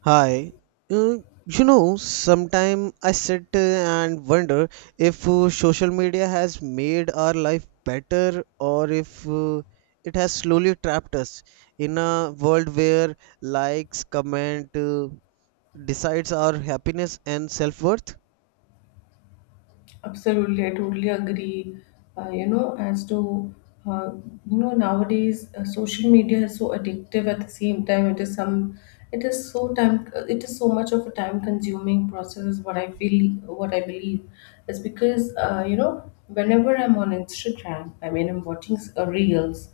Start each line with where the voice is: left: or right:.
right: Hi. Uh, Sometime I sit and wonder if social media has made our life better or if it has slowly trapped us in a world where likes, comment decides our happiness and self-worth.
left: Absolutely, I totally agree. You know, as to uh, you know, nowadays social media is so addictive. At the same time, it is so it is so much of a time-consuming process. Is what I feel, what I believe, is because you know, whenever I'm on Instagram, I mean, I'm watching reels.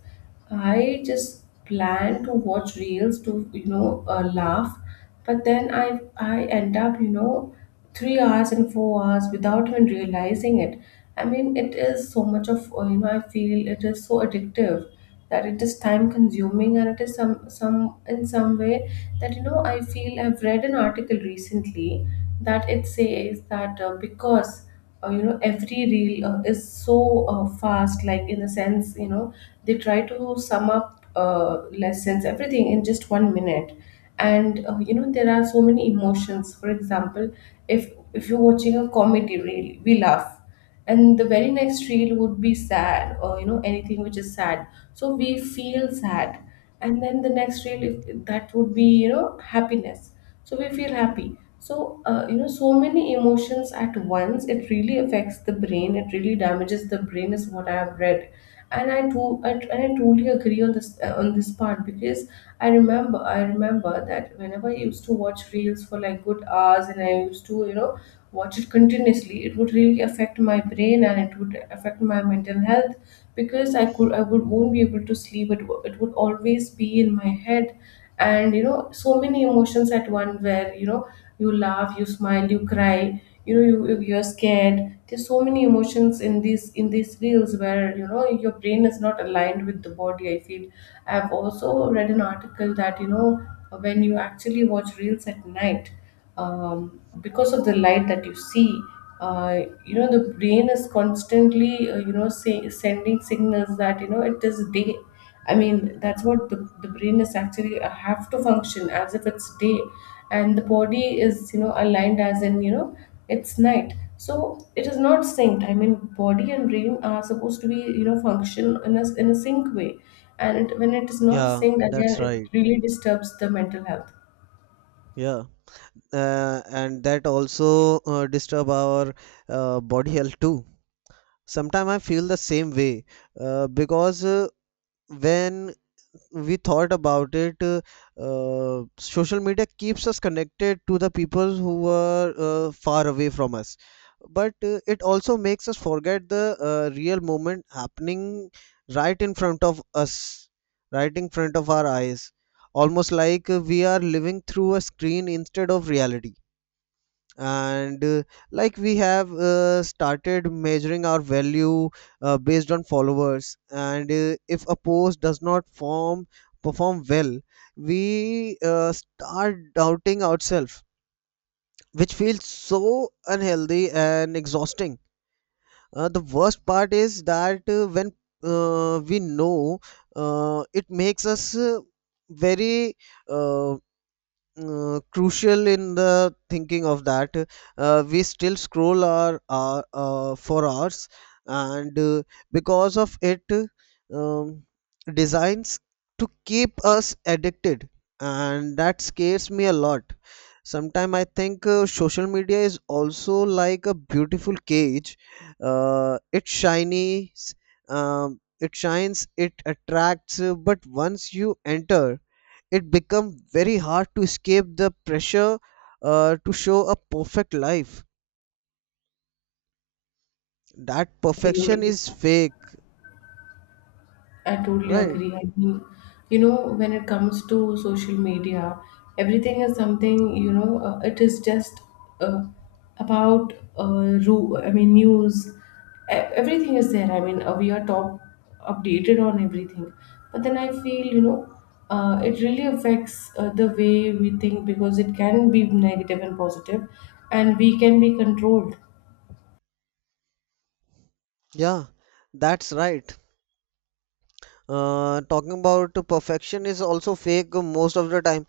left: I just plan to watch reels to laugh, but then I end up, 3 hours and 4 hours without even realizing it. I mean, it is so much of I feel it is so addictive that it is time consuming and it is some way that you know. I feel I've read an article recently that it says that because you know, every reel is so fast, like in the sense, you know, they try to sum up lessons, everything in just one minute. And you know, there are so many emotions. For example, if you're watching a comedy reel, we laugh, and the very next reel would be sad, or you know, anything which is sad, so we feel sad. And then the next reel, if, that would be, you know, happiness, so we feel happy. So you know, so many emotions at once, it really affects the brain, it really damages the brain is what I have read. And I totally agree on this part, because I remember that whenever I used to watch reels for like good hours, and I used to, you know, watch it continuously, it would really affect my brain and it would affect my mental health, because I would won't be able to sleep. It would always be in my head, and you know, so many emotions at one, where you know, you laugh, you smile, you cry, you know, you're scared. There's so many emotions in these reels where you know your brain is not aligned with the body. I feel I've also read an article that, you know, when you actually watch reels at night, because of the light that you see, uh, you know, the brain is constantly, you know, sending signals that you know it is day. I mean, that's what the brain is actually have to function as if it's day, and the body is, you know, aligned, as in, you know, it's night. So it is not synced. I mean, body and brain are supposed to be, you know, function in a sync way, and when it is not
right: Yeah,
left: synced again,
right: that's
left: it
right: right.
left: really disturbs the mental health.
right: Yeah. And that also disturb our body health too. Sometimes I feel the same way because when we thought about it, social media keeps us connected to the people who are far away from us. But it also makes us forget the real moment happening right in front of us, right in front of our eyes. Almost like we are living through a screen instead of reality, and like we have started measuring our value based on followers. And if a post does not form perform well, we start doubting ourselves, which feels so unhealthy and exhausting. The worst part is that when we know it makes us very uh, crucial in the thinking of that, we still scroll our for hours, and because of it, um, designs to keep us addicted, and that scares me a lot. Sometimes I think social media is also like a beautiful cage. It shiny, it shines, it attracts, but once you enter, it becomes very hard to escape the pressure to show a perfect life. That perfection
left: Absolutely.
right: is fake,
left: I totally
right: right?
left: agree. I mean, you know, when it comes to social media, everything is something, you know, it is just uh, I mean, news. Everything is there. I mean, we are top updated on everything. But then I feel, you know, it really affects the way we think, because it can be negative and positive, and we can be controlled.
right: Yeah, that's right. Talking about perfection is also fake most of the time,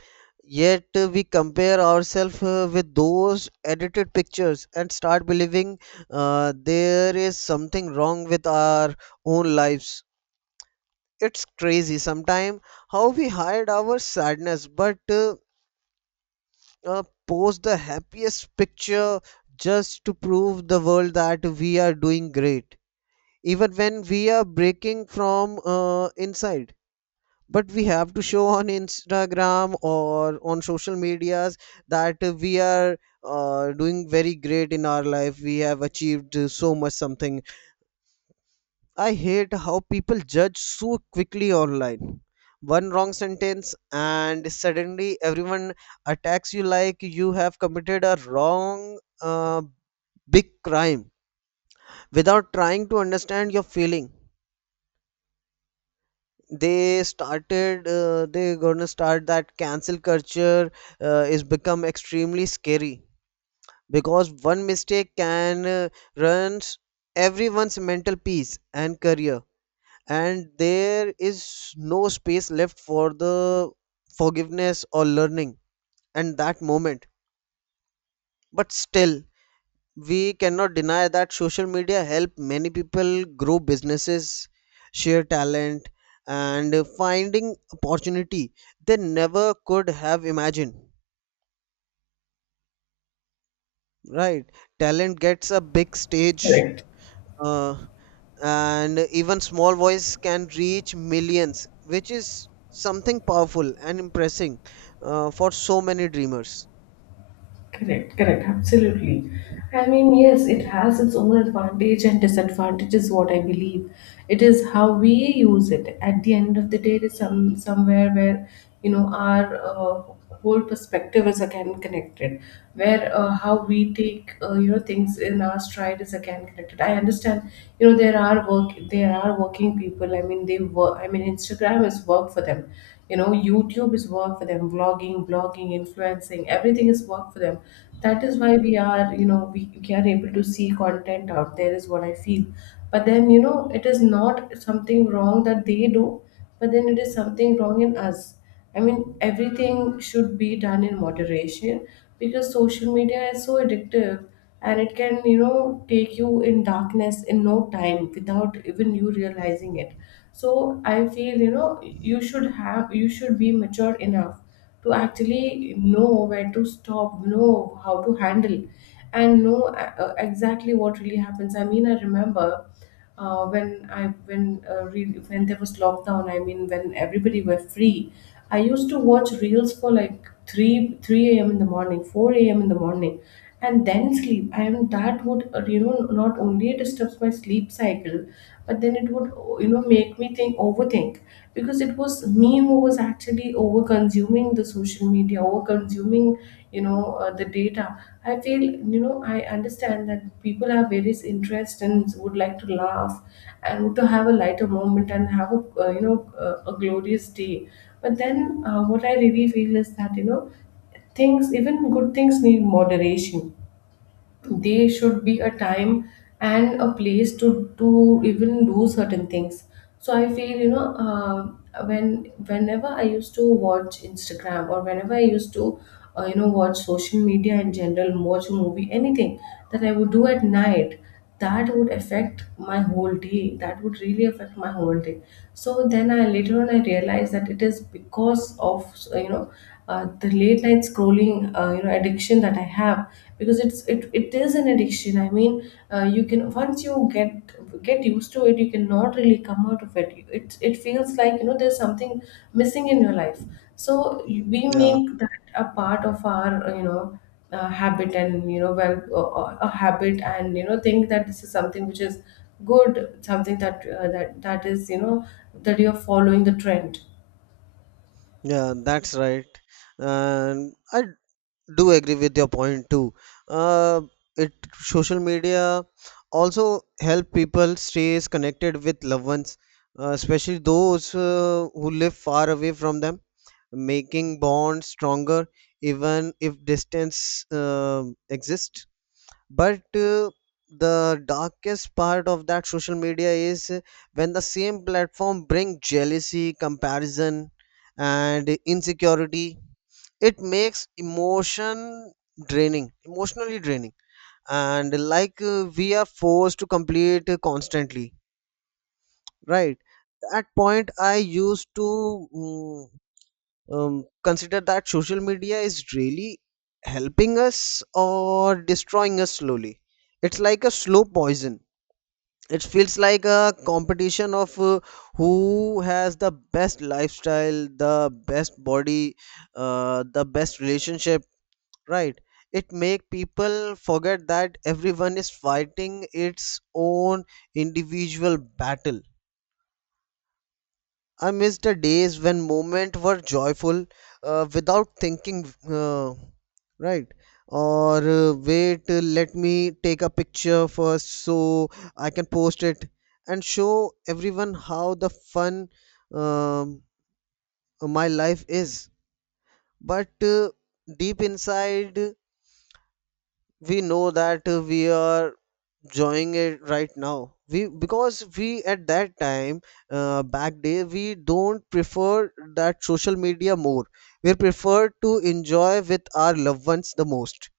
right: yet we compare ourselves with those edited pictures and start believing there is something wrong with our own lives. It's crazy sometimes how we hide our sadness but uh, post the happiest picture just to prove the world that we are doing great, even when we are breaking from inside. But we have to show on Instagram or on social medias that we are doing very great in our life. We have achieved so much something. I hate how people judge so quickly online. One wrong sentence, and suddenly everyone attacks you like you have committed a wrong, big crime without trying to understand your feeling. They're gonna start that cancel culture is become extremely scary because one mistake can ruin everyone's mental peace and career, and there is no space left for the forgiveness or learning and that moment. But still, we cannot deny that social media help many people grow businesses, share talent, and finding opportunity they never could have imagined. Right, talent gets a big stage,
left: Right.
right: uh, and even small voice can reach millions, which is something powerful and impressing for so many dreamers.
left: Correct, correct, absolutely. I mean, yes, it has its own advantage and disadvantage is what I believe. It is how we use it. At the end of the day, it is somewhere where you know our whole perspective is again connected. Where how we take, you know, things in our stride is again connected. I understand. You know, there are working people. I mean, they work. I mean, Instagram is work for them, you know, YouTube is work for them, vlogging, blogging, influencing, everything is work for them. That is why we are, you know, we are able to see content out there is what I feel. But then you know, it is not something wrong that they do, but then it is something wrong in us. I mean, everything should be done in moderation, because social media is so addictive, and it can, you know, take you in darkness in no time without even you realizing it. So I feel, you know, you should be mature enough to actually know where to stop, know how to handle, and know exactly what really happens. I mean, I remember when there was lockdown, I mean, when everybody were free, I used to watch reels for like three a.m. in the morning, four a.m. in the morning, and then sleep. I mean, that would, you know, not only disturbs my sleep cycle, but then it would, you know, make me think overthink, because it was me who was actually over consuming the social media, over consuming, you know, the data. I feel, you know, I understand that people have various interests and would like to laugh and would to have a lighter moment and have a, you know, a glorious day. But then what I really feel is that, you know, things, even good things, need moderation. There should be a time and a place to even do certain things. So I feel, you know, whenever I used to watch Instagram, or whenever I used to, you know, watch social media in general, watch a movie, anything that I would do at night, that would really affect my whole day. So then, I later on I realized that it is because of, you know, the late night scrolling, you know, addiction that I have, because it is an addiction. I mean, you can once you get used to it, you cannot really come out of it. It feels like, you know, there's something missing in your life. So we
right: Yeah,
left: make that a part of our, you know, habit, and you know, a habit, and you know, think that this is something which is good, something that that is, you know, that you're following the trend.
right: yeah, that's right. And I do agree with your point too. uh, it social media also help people stays connected with loved ones, especially those who live far away from them, making bonds stronger even if distance exists. But the darkest part of that social media is when the same platform bring jealousy, comparison, and insecurity. It makes emotion draining, emotionally draining, and like we are forced to complete constantly, right? At point I used to mm, consider that social media is really helping us or destroying us slowly. It's like a slow poison. It feels like a competition of who has the best lifestyle, the best body, the best relationship, right? It make people forget that everyone is fighting its own individual battle. I miss the days when moments were joyful without thinking, right? Or let me take a picture first so I can post it and show everyone how the fun um, my life is. But deep inside, we know that we are enjoying it right now, we because we at that time, back day, we don't prefer that social media more. We prefer to enjoy with our loved ones the most,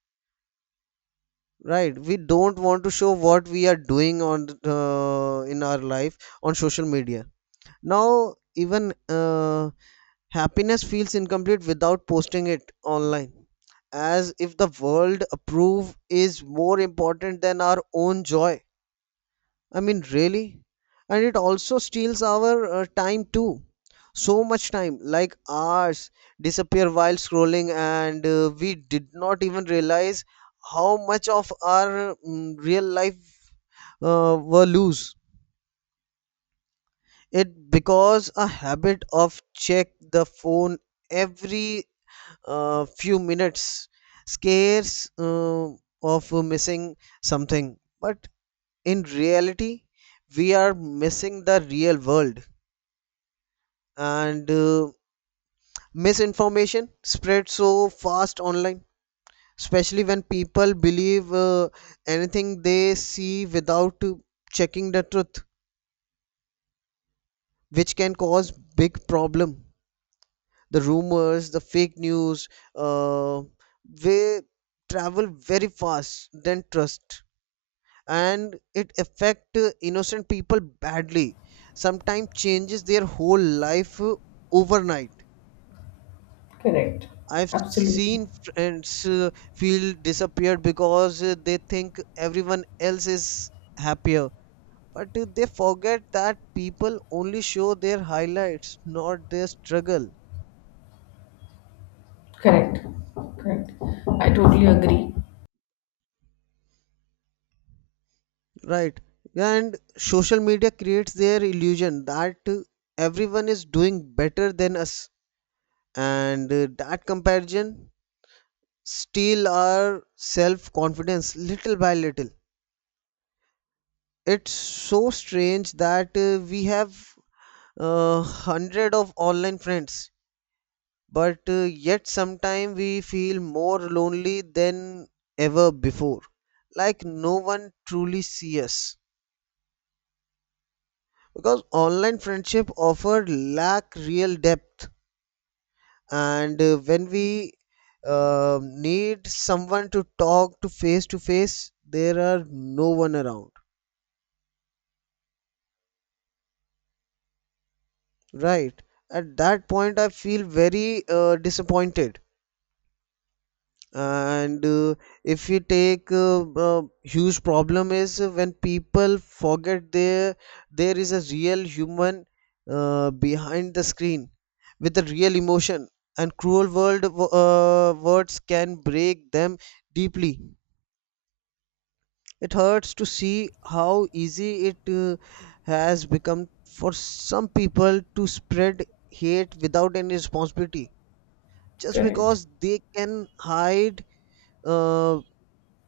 right: right? We don't want to show what we are doing on in our life on social media now. Even happiness feels incomplete without posting it online, as if the world approve is more important than our own joy. I mean, really? And it also steals our time too. So much time, like hours, disappear while scrolling, and we did not even realize how much of our real life were lose. It because a habit of check the phone every few minutes, scares of missing something, but in reality, we are missing the real world, and misinformation spreads so fast online, especially when people believe anything they see without checking the truth, which can cause big problem. The rumors, the fake news, uh, they travel very fast than trust, and it affect innocent people badly, sometimes changes their whole life overnight.
left: Correct,
right: I've
left: absolutely.
right: seen friends feel disappeared because they think everyone else is happier. But they forget that people only show their highlights, not their struggle.
left: Correct, correct, I totally agree.
right: Right. And social media creates their illusion that everyone is doing better than us. And that comparison steal our self confidence little by little. It's so strange that we have hundred of online friends, but yet sometimes we feel more lonely than ever before. Like no one truly sees us because online friendship offer lack real depth, and when we need someone to talk to face, there are no one around. Right. At that point, I feel very disappointed, and if you take huge problem is when people forget there is a real human behind the screen with a real emotion, and cruel world words can break them deeply. It hurts to see how easy it has become for some people to spread hate without any responsibility, just
left: Correct.
right: because they can hide uh,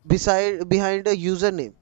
right: beside behind a username.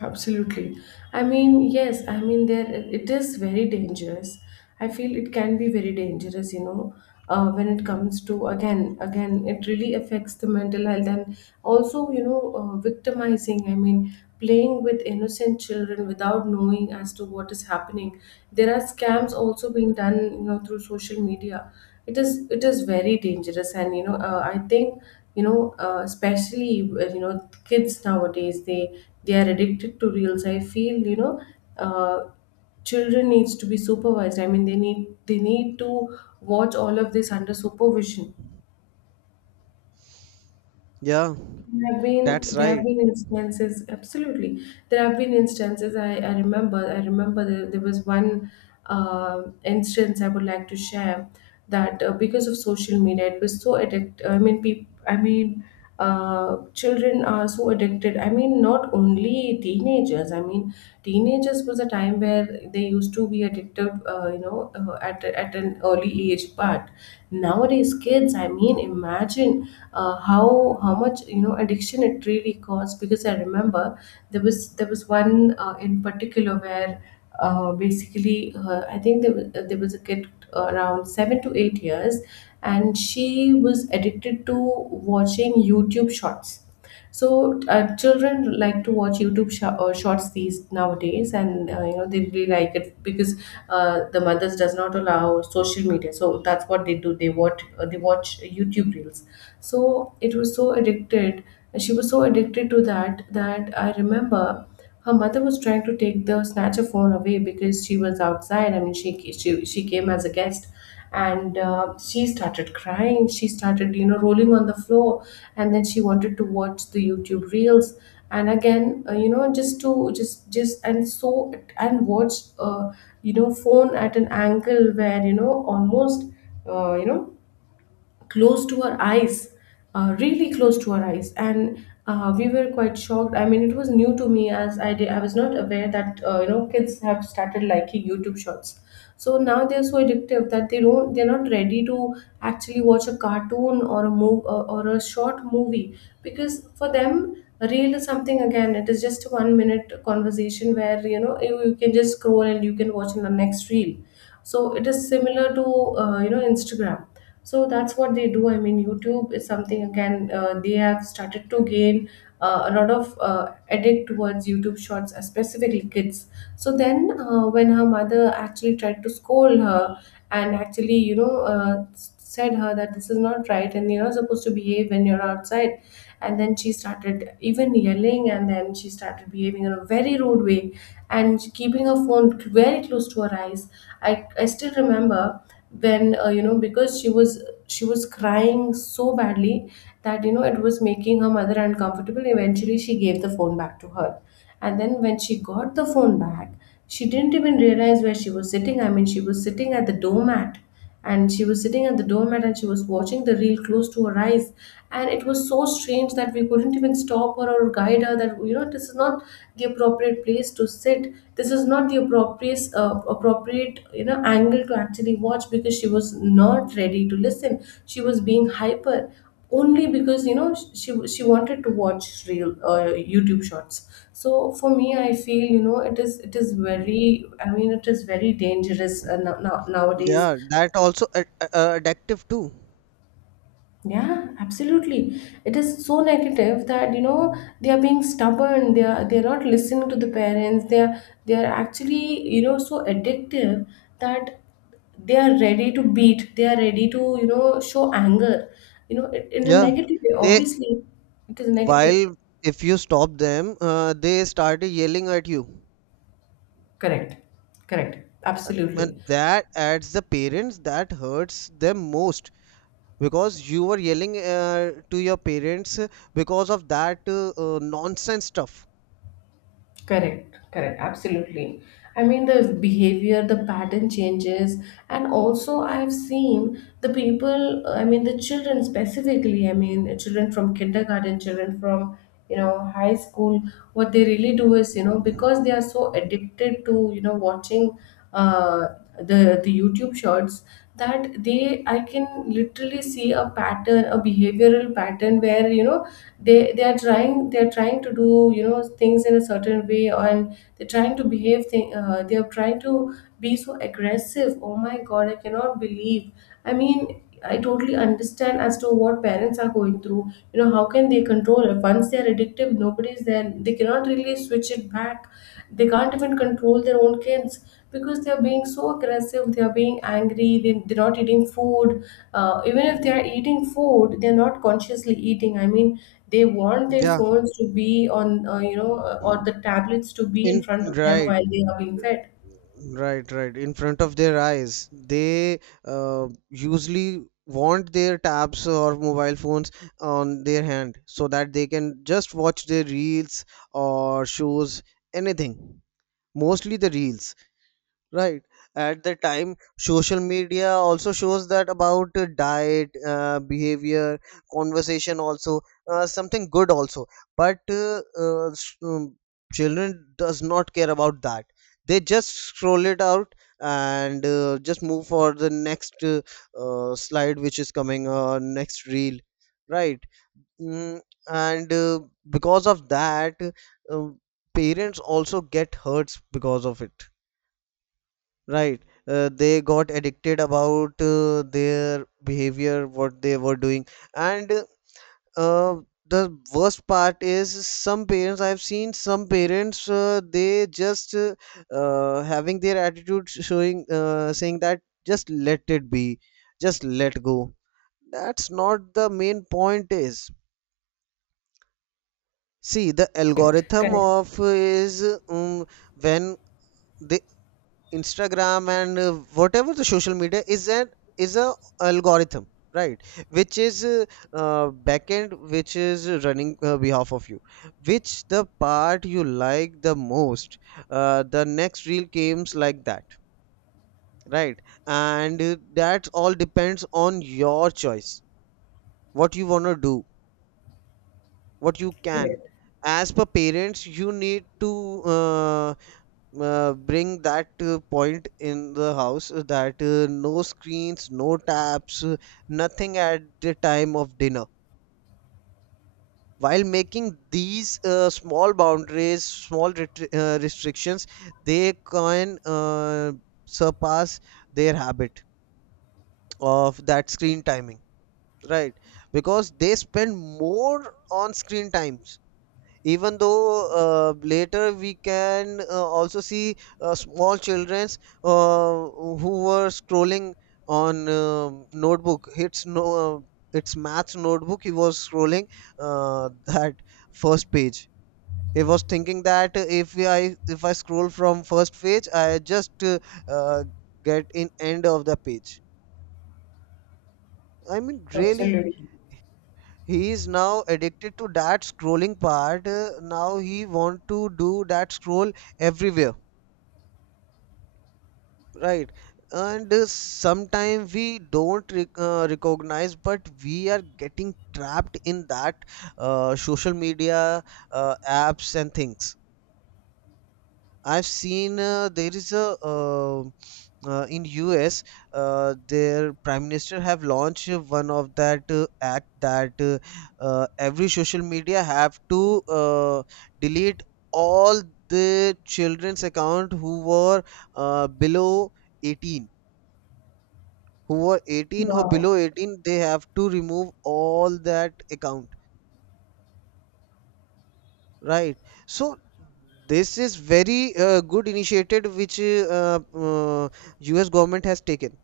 left: Absolutely. I mean, yes, I mean, there it is very dangerous. I feel it can be very dangerous, you know, when it comes to, again, it really affects the mental health, and also, you know, victimizing. I mean, playing with innocent children without knowing as to what is happening. There are scams also being done, you know, through social media. It is very dangerous, and you know, I think, you know, especially, you know, kids nowadays, they are addicted to reels, I feel, you know, uh, children needs to be supervised. I mean, they need to watch all of this under supervision.
right: Yeah, that's
left: There have
right: right.
left: been instances, absolutely, there have been instances. I remember, there, there was one instance I would like to share, that because of social media, it was so addict. I mean, I mean, children are so addicted. I mean, not only teenagers. I mean, teenagers was a time where they used to be addicted, you know, at an early age, but nowadays kids, I mean, imagine how much, you know, addiction it really caused, because I remember there was one in particular where, basically I think there was a kid around 7 to 8 years, and she was addicted to watching YouTube shorts. So children like to watch shorts these nowadays, and you know, they really like it because the mothers does not allow social media. So that's what they do. They watch, YouTube reels. So it was so addicted. She was so addicted to that that I remember her mother was trying to take the snatcher phone away, because she was outside. I mean, she came as a guest, and she started crying. She started, you know, rolling on the floor, and then she wanted to watch the YouTube reels. And again, you know, just to just just and so and watch, uh, you know, phone at an angle where you know almost, uh, you know, close to our eyes, really close to our eyes, and we were quite shocked. I mean, it was new to me as I did. I was not aware that you know, kids have started liking YouTube Shorts. So now they are so addictive that they're not ready to actually watch a cartoon or a move or a short movie, because for them a reel is something. Again, it is just a 1 minute conversation where you can just scroll and you can watch in the next reel. So it is similar to Instagram. So that's what they do. I mean, YouTube is something. Again, they have started to gain a lot of addict towards YouTube shorts, specifically kids. So then when her mother actually tried to scold her and actually said her that this is not right and you're not supposed to behave when you're outside, and then she started even yelling, and then she started behaving in a very rude way and keeping her phone very close to her eyes. I still remember when, because she was crying so badly that you know it was making her mother uncomfortable. Eventually she gave the phone back to her, and then when she got the phone back, she didn't even realize where she was sitting. I mean, she was sitting at the doormat, and she was sitting at the doormat and she was watching the reel close to her eyes. And it was so strange that we couldn't even stop her or guide her, that you know this is not the appropriate place to sit. This is not the appropriate you know angle to actually watch, because she was not ready to listen. She was being hyper only because you know she wanted to watch real YouTube shorts. So for me, I feel you know it is very, I mean, it is very dangerous nowadays.
right: Yeah, that also addictive too.
left: Yeah, absolutely. It is so negative that you know they are being stubborn. They are not listening to the parents. They are actually, you know, so addictive that they are ready to beat. They are ready to, you know, show anger. You know it, in a
right: Yeah,
left: negative way.
right: they.
left: Obviously, it is negative.
right: While, if you stop them, they started yelling at you.
left: Correct. Correct. Absolutely.
right: And that adds the parents, that hurts them most, because you were yelling to your parents because of that nonsense stuff.
left: Correct, correct, absolutely. I mean, the behavior, the pattern changes. And also I've seen the people, I mean, the children specifically, I mean, children from kindergarten, children from, you know, high school, what they really do is, you know, because they are so addicted to, you know, watching uh, the YouTube shorts, that they, I can literally see a pattern, a behavioral pattern where, you know, they are trying to do you know things in a certain way, and they're trying to behave they are trying to be so aggressive. Oh my god, I cannot believe. I mean, I totally understand as to what parents are going through. You know, how can they control it? Once they're addictive, nobody's there. They cannot really switch it back. They can't even control their own kids because they're being so aggressive. They're being angry. They're not eating food. Even if they're eating food, they're not consciously eating. I mean, they want their
right: Yeah
left: phones to be on, or the tablets to be in
right: in
left: front of them
right: right.
left: while they are being fed.
right: Right, right. In front of their eyes, they usually want their tabs or mobile phones on their hand so that they can just watch their reels or shows, anything. Mostly the reels. Right. At the time, social media also shows that about diet, behavior, conversation, also something good also. But children does not care about that. They just scroll it out and just move for the next slide which is coming, or next reel, right? Mm, and because of that, uh, parents also get hurts because of it. Right. They got addicted about their behavior, what they were doing. And uh, the worst part is some parents, I've seen some parents, they just having their attitude showing, saying that just let it be, just let go. That's not the main point is. See, the algorithm
left: Correct,
right: of is um, when they Instagram and whatever the social media is an is a algorithm, right? Which is backend, which is running behalf of you. Which the part you like the most, the next reel comes like that, right? And that all depends on your choice, what you wanna do, what you can.
left: correct.
right: As per parents, you need to bring that point in the house that no screens, no taps, nothing at the time of dinner. While making these small boundaries, small restrictions, they can surpass their habit of that screen timing, right? Because they spend more on screen times, even though later we can also see small childrens uh, who were scrolling on notebook. It's no it's maths notebook he was scrolling that first page. He was thinking that if I scroll from first page I just uh, get in end of the page. I mean, really,
left: Absolutely.
right: he is now addicted to that scrolling part. Now he want to do that scroll everywhere, right? And sometimes we don't recognize, but we are getting trapped in that social media apps and things. I've seen there is a in US, their prime minister have launched one of that act that every social media have to delete all the children's account who were below 18. Who were 18 or
left: Wow.
right: below 18, they have to remove all that account. Right. So this is very good initiative which US government has taken.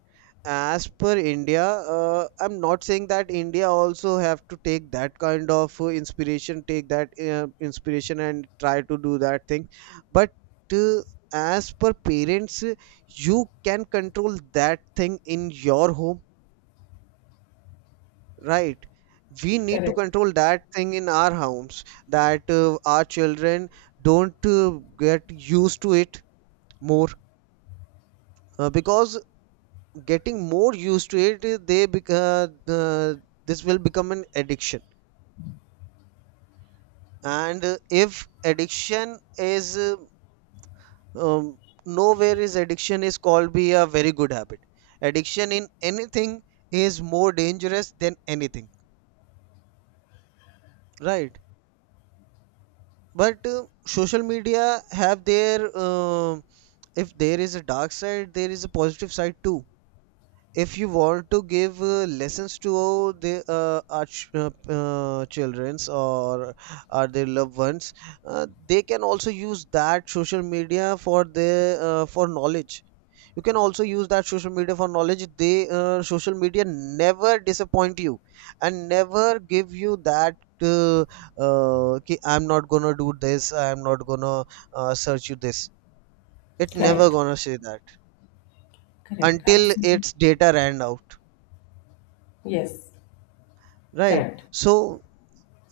right: As per India, I'm not saying that India also have to take that kind of inspiration, take that inspiration and try to do that thing. But uh, as per parents, you can control that thing in your home. Right. We need to
left: Correct.
right: control that thing in our homes that our children don't get used to it more, because getting more used to it, this will become an addiction. And if addiction is um, nowhere is addiction is called be a very good habit. Addiction in anything is more dangerous than anything, right? But social media have their if there is a dark side, there is a positive side too. If you want to give lessons to the our childrens or are their loved ones, they can also use that social media for their for knowledge. You can also use that social media for knowledge. They Social media never disappoint you, and never give you that. Uh, Ki, I'm not gonna do this. I'm not gonna search you this. It never
left: Correct,
right: gonna say that
left: correct,
right: until
left: absolutely.
right: its data ran out,
left: Yes,
right: right?
left: correct.
right: So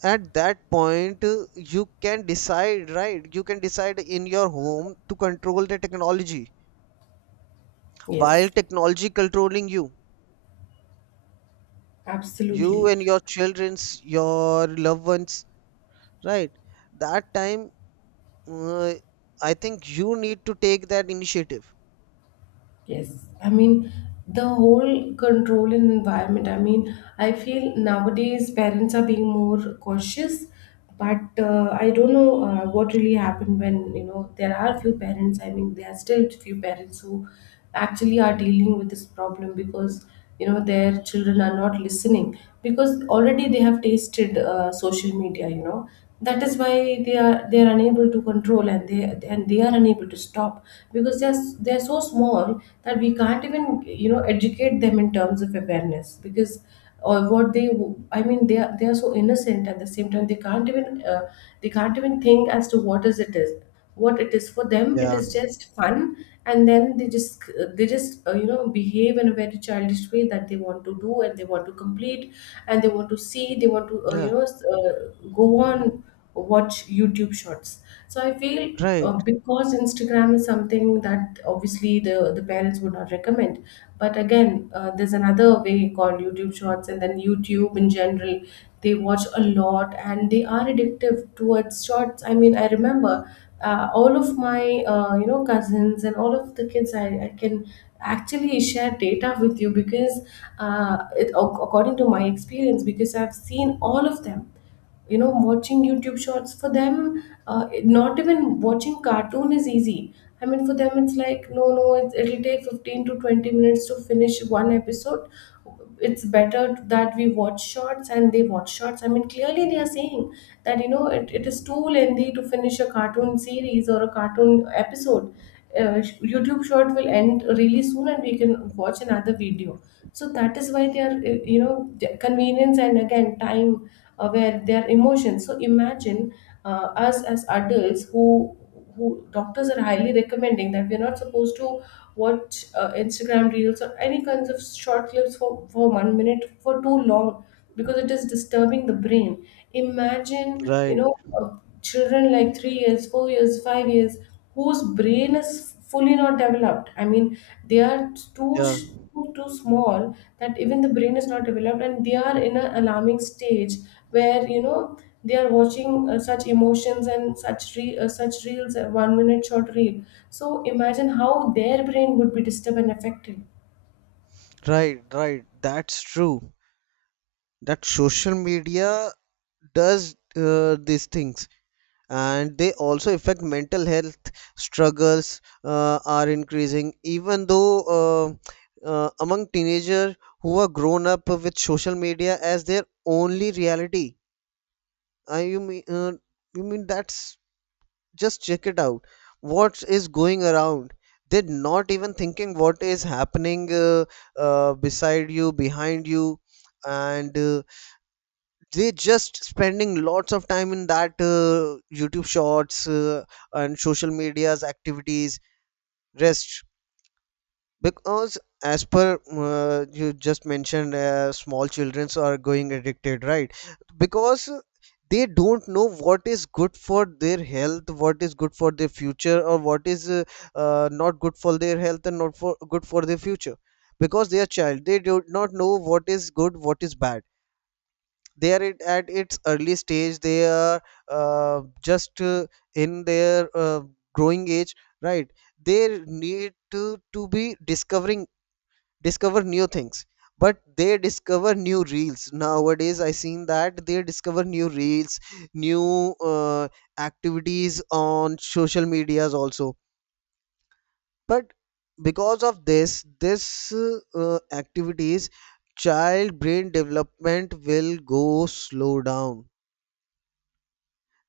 right: at that point you can decide, right? You can decide in your home to control the technology while
left: Yes,
right: technology controlling you, you
left: absolutely.
right: and your children's, your loved ones, right? That time, uh, I think you need to take that initiative.
left: Yes. I mean, the whole control and environment. I mean, I feel nowadays parents are being more cautious, but I don't know what really happened when, you know, there are few parents. I mean, there are still few parents who actually are dealing with this problem because, you know, their children are not listening because already they have tasted social media, you know. That is why they are unable to control, and they are unable to stop because they are, they are so small that we can't even you know educate them in terms of awareness, because or what they, I mean, they are so innocent. At the same time, they can't even think as to what it is. For them it
right: Yeah.
left: is just fun. And then they just, you know, behave in a very childish way, that they want to do, and they want to complete, and they want to see, they want to
right: Yeah.
left: go on, watch YouTube shorts. So I feel
right: Right.
left: because Instagram is something that obviously the parents would not recommend, but again there's another way called YouTube shorts, and then YouTube in general. They watch a lot and they are addictive towards shorts. I mean, I remember all of my cousins and all of the kids. I can actually share data with you because according to my experience, because I've seen all of them, you know, watching YouTube shorts. For them not even watching cartoon is easy. I mean, for them it's like no no it'll take 15 to 20 minutes to finish one episode. It's better that we watch shorts, and they watch shorts. I mean clearly they are saying that you know it is too lengthy to finish a cartoon series or a cartoon episode. uh, YouTube short will end really soon and we can watch another video. So that is why they are, the convenience, and again time, aware their emotions. So imagine us as adults who doctors are highly recommending that we're not supposed to watch Instagram reels or any kinds of short clips for 1 minute, for too long, because it is disturbing the brain. Imagine you
right: Right.
left: know uh, children like 3 years, 4 years, 5 years, whose brain is fully not developed. I mean, they are too
right: Yeah.
left: sh- too small, that even the brain is not developed and they are in an alarming stage where you know they are watching such emotions and such reels, 1 minute short reel. So imagine how their brain would be disturbed and affected.
right: Right, right, that's true, that social media does these things, and they also affect mental health struggles are increasing even though, uh, among teenagers who are grown up with social media as their only reality. I you mean You mean, that's, just check it out, what is going around. They're not even thinking what is happening, beside you, behind you. And they just spending lots of time in that youtube shorts, and social media's activities rest. Because as per, you just mentioned, small childrens are going addicted, right? Because they don't know what is good for their health, what is good for their future, or what is not good for their health and not for good for their future. Because they are child, they do not know what is good, what is bad. They are, it, at its early stage, they are just in their growing age, right? They need to be discovering, discover new things. But they discover new reels nowadays, I seen that they discover new reels, new, uh, activities on social medias also. But because of this uh, activities, child brain development will go slow down.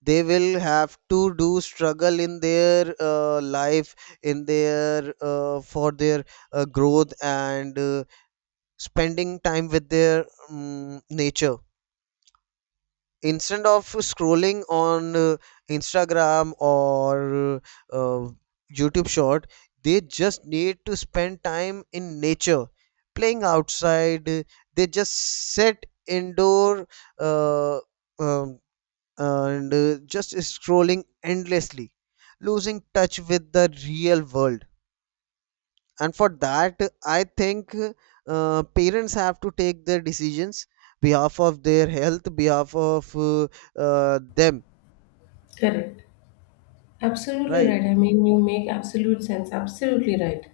right: They will have to do struggle in their life, in their for their growth, and spending time with their nature, instead of scrolling on instagram or uh, youtube short. They just need to spend time in nature, playing outside. They just sit indoor, uh, um, and just scrolling endlessly, losing touch with the real world. And for that, I think parents have to take their decisions, behalf of their health, behalf of them,
left: Correct. Absolutely
right: right?
left: right. I mean, you make absolute sense. Absolutely right.